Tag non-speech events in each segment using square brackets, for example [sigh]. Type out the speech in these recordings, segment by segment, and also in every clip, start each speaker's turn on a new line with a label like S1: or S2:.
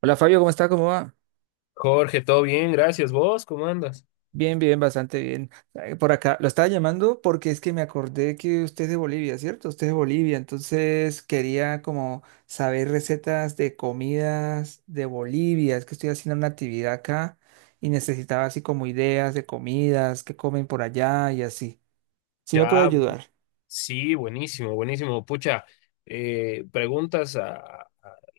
S1: Hola Fabio, ¿cómo está? ¿Cómo va?
S2: Jorge, todo bien, gracias. ¿Vos cómo andas?
S1: Bien, bien, bastante bien. Ay, por acá, lo estaba llamando porque es que me acordé que usted es de Bolivia, ¿cierto? Usted es de Bolivia, entonces quería como saber recetas de comidas de Bolivia. Es que estoy haciendo una actividad acá y necesitaba así como ideas de comidas, que comen por allá y así. ¿Sí me puede
S2: Ya, bu-
S1: ayudar?
S2: sí, buenísimo, buenísimo. Pucha, preguntas a- a-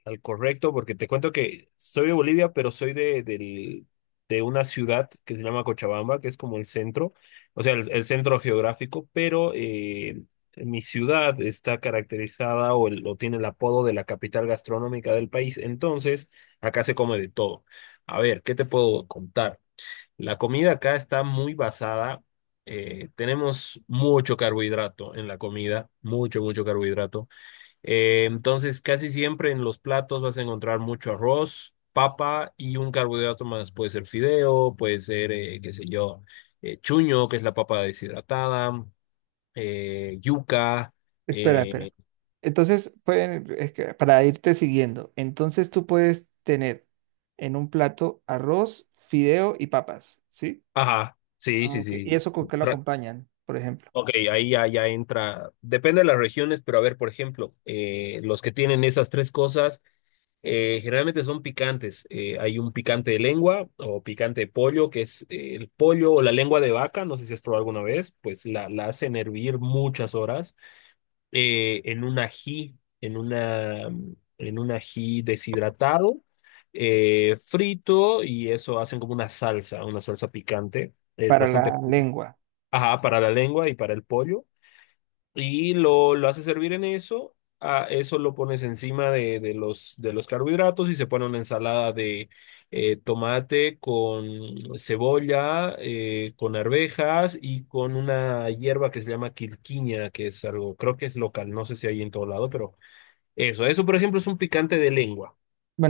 S2: al correcto porque te cuento que soy de Bolivia, pero soy de una ciudad que se llama Cochabamba, que es como el centro, o sea, el centro geográfico, pero mi ciudad está caracterizada o o tiene el apodo de la capital gastronómica del país. Entonces, acá se come de todo. A ver, ¿qué te puedo contar? La comida acá está muy basada, tenemos mucho carbohidrato en la comida, mucho, mucho carbohidrato. Entonces, casi siempre en los platos vas a encontrar mucho arroz, papa y un carbohidrato más. Puede ser fideo, puede ser, qué sé yo, chuño, que es la papa deshidratada, yuca,
S1: Espera, espera.
S2: eh,
S1: Entonces, pueden, es que para irte siguiendo, entonces tú puedes tener en un plato arroz, fideo y papas, ¿sí?
S2: ajá, sí,
S1: Ah,
S2: sí,
S1: ok. ¿Y
S2: sí.
S1: eso con qué lo acompañan, por ejemplo,
S2: Ok, ahí ya, ya entra, depende de las regiones, pero a ver, por ejemplo, los que tienen esas tres cosas generalmente son picantes. Hay un picante de lengua o picante de pollo, que es el pollo o la lengua de vaca, no sé si has probado alguna vez, pues la hacen hervir muchas horas en un ají, en una, en un ají deshidratado, frito y eso hacen como una salsa picante. Es
S1: para
S2: bastante,
S1: la lengua?
S2: ajá, para la lengua y para el pollo. Y lo haces servir en eso, a eso lo pones encima de los carbohidratos y se pone una ensalada de tomate con cebolla, con arvejas y con una hierba que se llama quirquiña, que es algo, creo que es local, no sé si hay en todo lado, pero eso por ejemplo es un picante de lengua,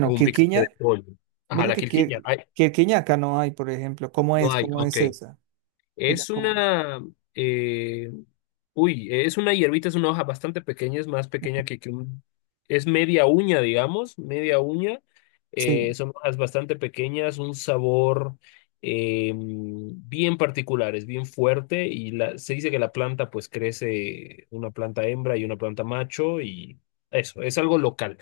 S2: o un picante de
S1: quirquiña,
S2: pollo. Ajá,
S1: mira
S2: la
S1: que
S2: quirquiña, ay,
S1: quirquiña acá no hay, por ejemplo. ¿Cómo
S2: no
S1: es?
S2: hay,
S1: ¿Cómo
S2: ok.
S1: es esa? Ella,
S2: Es
S1: ¿cómo es?
S2: una, eh, uy, es una hierbita, es una hoja bastante pequeña, es más pequeña que un, es media uña, digamos, media uña.
S1: Sí.
S2: Son hojas bastante pequeñas, un sabor bien particular, es bien fuerte y la, se dice que la planta pues crece una planta hembra y una planta macho y eso, es algo local,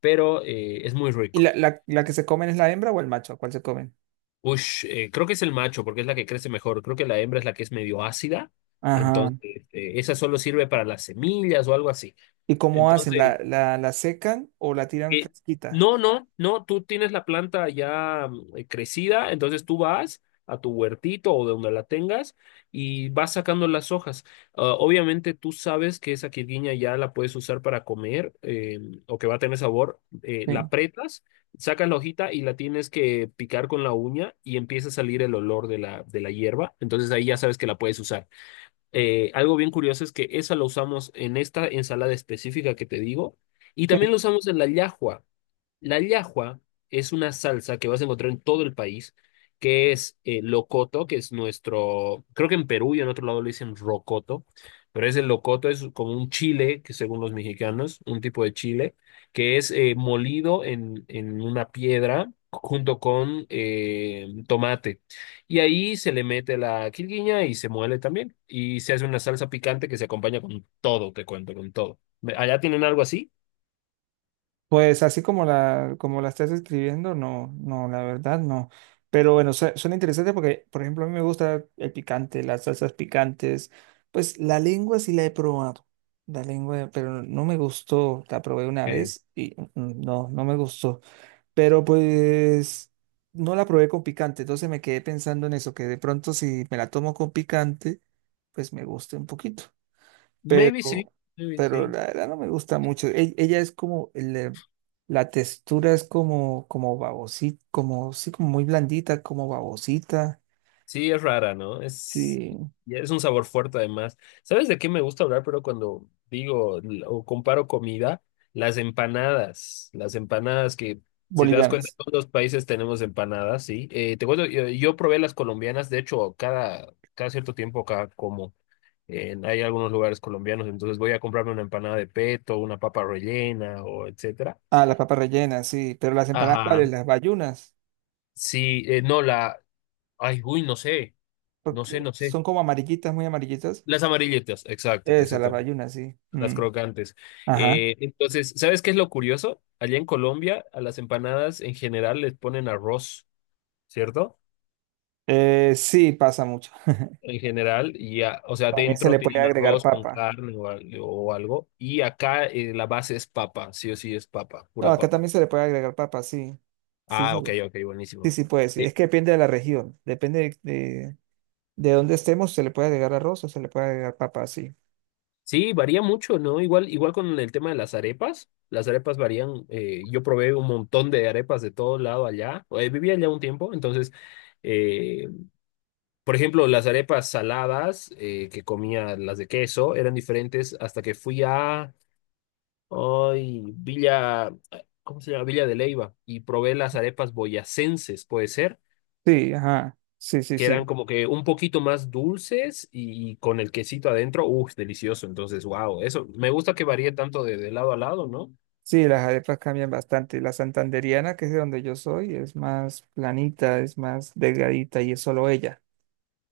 S2: pero es muy
S1: ¿Y
S2: rico.
S1: la que se comen es la hembra o el macho? ¿Cuál se comen?
S2: Ush, creo que es el macho porque es la que crece mejor. Creo que la hembra es la que es medio ácida.
S1: Ajá.
S2: Entonces, esa solo sirve para las semillas o algo así.
S1: ¿Y cómo hacen?
S2: Entonces,
S1: ¿La secan o la tiran
S2: eh,
S1: fresquita?
S2: no, no, no, tú tienes la planta ya crecida, entonces tú vas a tu huertito o de donde la tengas y vas sacando las hojas. Ah, obviamente tú sabes que esa quirguiña ya la puedes usar para comer o que va a tener sabor. Eh, la
S1: Sí.
S2: apretas, sacas la hojita y la tienes que picar con la uña y empieza a salir el olor de la hierba. Entonces ahí ya sabes que la puedes usar. Algo bien curioso es que esa la usamos en esta ensalada específica que te digo. Y también
S1: Sí.
S2: lo usamos en la llajua. La llajua es una salsa que vas a encontrar en todo el país, que es locoto, que es nuestro, creo que en Perú y en otro lado le dicen rocoto, pero es el locoto, es como un chile, que según los mexicanos, un tipo de chile, que es molido en una piedra junto con tomate. Y ahí se le mete la quilguiña y se muele también. Y se hace una salsa picante que se acompaña con todo, te cuento, con todo. ¿Allá tienen algo así?
S1: Pues así como la estás escribiendo, no, no, la verdad no. Pero bueno, suena interesante porque, por ejemplo, a mí me gusta el picante, las salsas picantes. Pues la lengua sí la he probado. La lengua, pero no me gustó. La probé una
S2: Ok.
S1: vez y no, no me gustó. Pero pues no la probé con picante. Entonces me quedé pensando en eso, que de pronto si me la tomo con picante, pues me guste un poquito
S2: Maybe sí,
S1: pero,
S2: maybe
S1: pero
S2: sí.
S1: la verdad no me gusta mucho. Ella es como, la textura es como, como babosita, como, sí, como muy blandita, como babosita,
S2: Sí, es rara, ¿no? Es,
S1: sí,
S2: y es un sabor fuerte además. ¿Sabes de qué me gusta hablar? Pero cuando digo o comparo comida, las empanadas que, si te das cuenta,
S1: bolivianas.
S2: todos los países tenemos empanadas, ¿sí? Te cuento, yo probé las colombianas, de hecho, cada, cada cierto tiempo acá como hay algunos lugares colombianos, entonces voy a comprarme una empanada de peto, una papa rellena o etcétera.
S1: Ah, las papas rellenas, sí, pero las empanadas, ¿cuáles?
S2: Ajá.
S1: Las bayunas,
S2: Sí, no, la, ay, uy, no sé, no sé,
S1: porque
S2: no sé.
S1: son como amarillitas, muy amarillitas.
S2: Las amarillitas, exacto,
S1: Esas, las
S2: exacto.
S1: bayunas, sí.
S2: Las
S1: Mm.
S2: crocantes.
S1: Ajá.
S2: Entonces, ¿sabes qué es lo curioso? Allá en Colombia, a las empanadas en general les ponen arroz, ¿cierto?
S1: Sí, pasa mucho. [laughs]
S2: En general, y o sea,
S1: También se
S2: dentro
S1: le puede
S2: tienen
S1: agregar
S2: arroz con
S1: papa.
S2: carne o o algo. Y acá la base es papa, sí o sí es papa,
S1: No,
S2: pura
S1: acá
S2: papa.
S1: también se le puede agregar papa, sí. Sí,
S2: Ah,
S1: se le-
S2: ok, ok,
S1: sí,
S2: buenísimo.
S1: sí puede, sí.
S2: Eh,
S1: Es que depende de la región, depende de donde estemos se le puede agregar arroz o se le puede agregar papa, sí.
S2: Sí, varía mucho, ¿no? Igual, igual con el tema de las arepas. Las arepas varían. Eh, yo probé un montón de arepas de todo lado allá. Eh, vivía allá un tiempo, entonces, eh, por ejemplo, las arepas saladas que comía, las de queso, eran diferentes hasta que fui a ay, Villa, ¿cómo se llama? Villa de Leyva y probé las arepas boyacenses, puede ser.
S1: Sí, ajá. Sí, sí,
S2: Que eran
S1: sí.
S2: como que un poquito más dulces y con el quesito adentro, uff, delicioso. Entonces, wow, eso, me gusta que varíe tanto de lado a lado, ¿no?
S1: Sí, las arepas cambian bastante. La santandereana, que es de donde yo soy, es más planita, es más delgadita y es solo ella.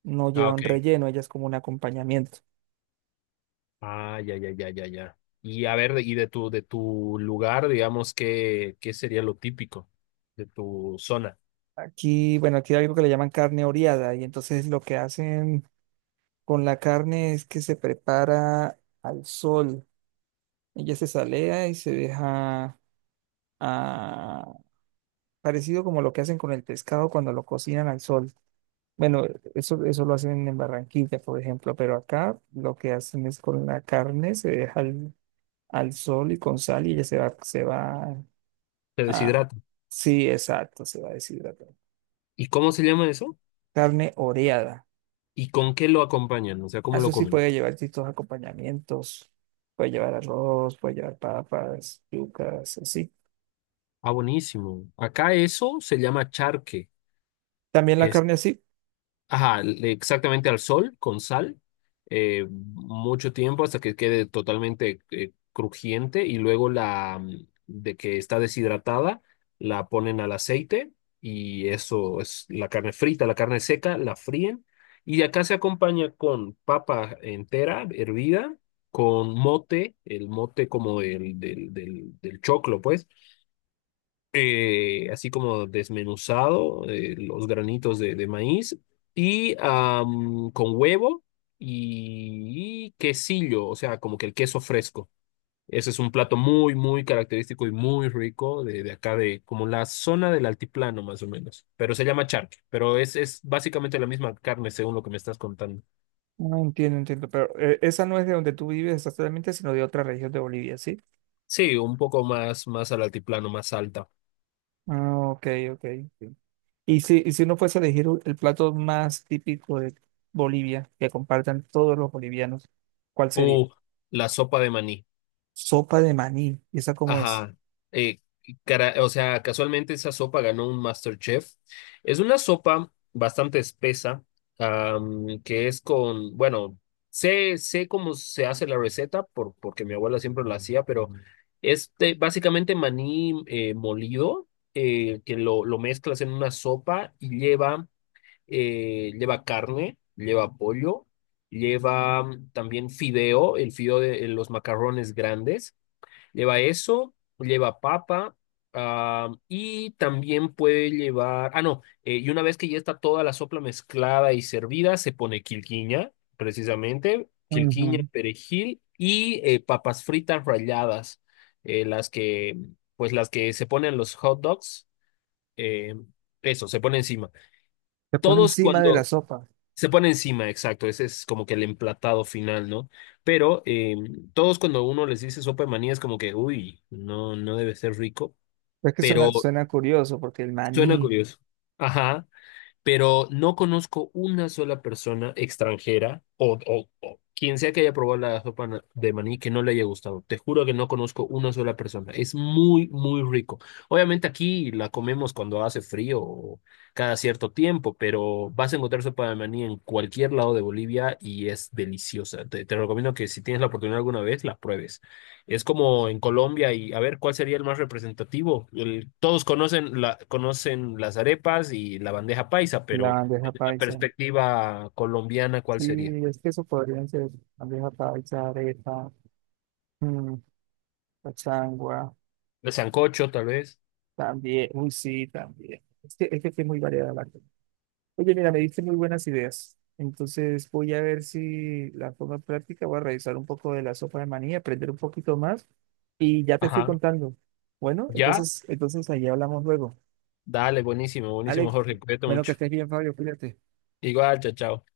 S1: No
S2: Ah,
S1: lleva un
S2: ok.
S1: relleno, ella es como un acompañamiento.
S2: Ah, ya, ya, ya, ya, ya. Y a ver, y de tu lugar, digamos, ¿qué, qué sería lo típico de tu zona?
S1: Aquí, bueno, aquí hay algo que le llaman carne oreada y entonces lo que hacen con la carne es que se prepara al sol. Ella se salea y se deja, ah, parecido como lo que hacen con el pescado cuando lo cocinan al sol. Bueno, eso lo hacen en Barranquilla, por ejemplo, pero acá lo que hacen es con la carne, se deja al, al sol y con sal y ya se va
S2: Te
S1: a...
S2: deshidrata.
S1: Sí, exacto, se va a deshidratar.
S2: ¿Y cómo se llama eso?
S1: Carne oreada.
S2: ¿Y con qué lo acompañan? O sea, ¿cómo
S1: Eso
S2: lo
S1: sí
S2: comen?
S1: puede llevar distintos acompañamientos. Puede llevar arroz, puede llevar papas, yucas, así.
S2: Ah, buenísimo. Acá eso se llama charque.
S1: También la carne así.
S2: Ajá, exactamente al sol, con sal, mucho tiempo hasta que quede totalmente crujiente y luego de que está deshidratada, la ponen al aceite y eso es la carne frita, la carne seca, la fríen y acá se acompaña con papa entera, hervida, con mote, el mote como el del choclo, pues así como desmenuzado, los granitos de maíz, y am, con huevo y quesillo, o sea, como que el queso fresco. Ese es un plato muy, muy característico y muy rico de acá, de como la zona del altiplano, más o menos. Pero se llama charque, pero es básicamente la misma carne, según lo que me estás contando.
S1: No entiendo, entiendo, pero esa no es de donde tú vives exactamente, sino de otra región de Bolivia, ¿sí?
S2: Sí, un poco más, más al altiplano, más alta.
S1: Ah, ok, ok. Ok. Y si uno fuese a elegir el plato más típico de Bolivia, que compartan todos los bolivianos, ¿cuál sería?
S2: O la sopa de maní.
S1: Sopa de maní. ¿Y esa cómo es?
S2: Ajá. Eh, o sea, casualmente esa sopa ganó un MasterChef. Es una sopa bastante espesa, am, que es con, bueno, sé, sé cómo se hace la receta por, porque mi abuela siempre la hacía, pero es básicamente maní molido, que lo mezclas en una sopa y lleva, lleva carne, lleva pollo, lleva también fideo, el fideo de los macarrones grandes. Lleva eso, lleva papa, ah, y también puede llevar, ah, no, y una vez que ya está toda la sopla mezclada y servida, se pone quilquiña, precisamente, quilquiña,
S1: Ujú.
S2: perejil y papas fritas ralladas, eh, las que, pues las que se ponen los hot dogs, eh, eso, se pone encima.
S1: Se pone
S2: Todos
S1: encima de la
S2: cuando,
S1: sopa.
S2: se pone encima, exacto, ese es como que el emplatado final, ¿no? Pero todos cuando uno les dice sopa de maní es como que, uy, no, no debe ser rico,
S1: Es que suena,
S2: pero
S1: suena curioso, porque el
S2: suena
S1: maní,
S2: curioso. Ajá, pero no conozco una sola persona extranjera o o quien sea que haya probado la sopa de maní que no le haya gustado. Te juro que no conozco una sola persona. Es muy, muy rico. Obviamente aquí la comemos cuando hace frío o cada cierto tiempo, pero vas a encontrar sopa de maní en cualquier lado de Bolivia y es deliciosa. Te recomiendo que si tienes la oportunidad alguna vez, la pruebes. Es como en Colombia y a ver cuál sería el más representativo. Todos conocen la, conocen las arepas y la bandeja paisa,
S1: la
S2: pero
S1: bandeja
S2: desde la
S1: paisa.
S2: perspectiva colombiana, ¿cuál
S1: Sí,
S2: sería?
S1: es que eso podrían ser bandeja paisa, arepa, mm, cachangua,
S2: El sancocho, tal vez.
S1: también. Uy, sí, también. Es que aquí es muy variada la cosa. Oye, mira, me diste muy buenas ideas. Entonces voy a ver si la forma práctica, voy a revisar un poco de la sopa de maní, aprender un poquito más y ya te estoy
S2: Ajá.
S1: contando. Bueno,
S2: ¿Ya?
S1: entonces, entonces ahí hablamos luego.
S2: Dale, buenísimo, buenísimo,
S1: Alex,
S2: Jorge. Cuídate
S1: bueno, que
S2: mucho.
S1: estés bien, Fabio, cuídate.
S2: Igual, chao, chao.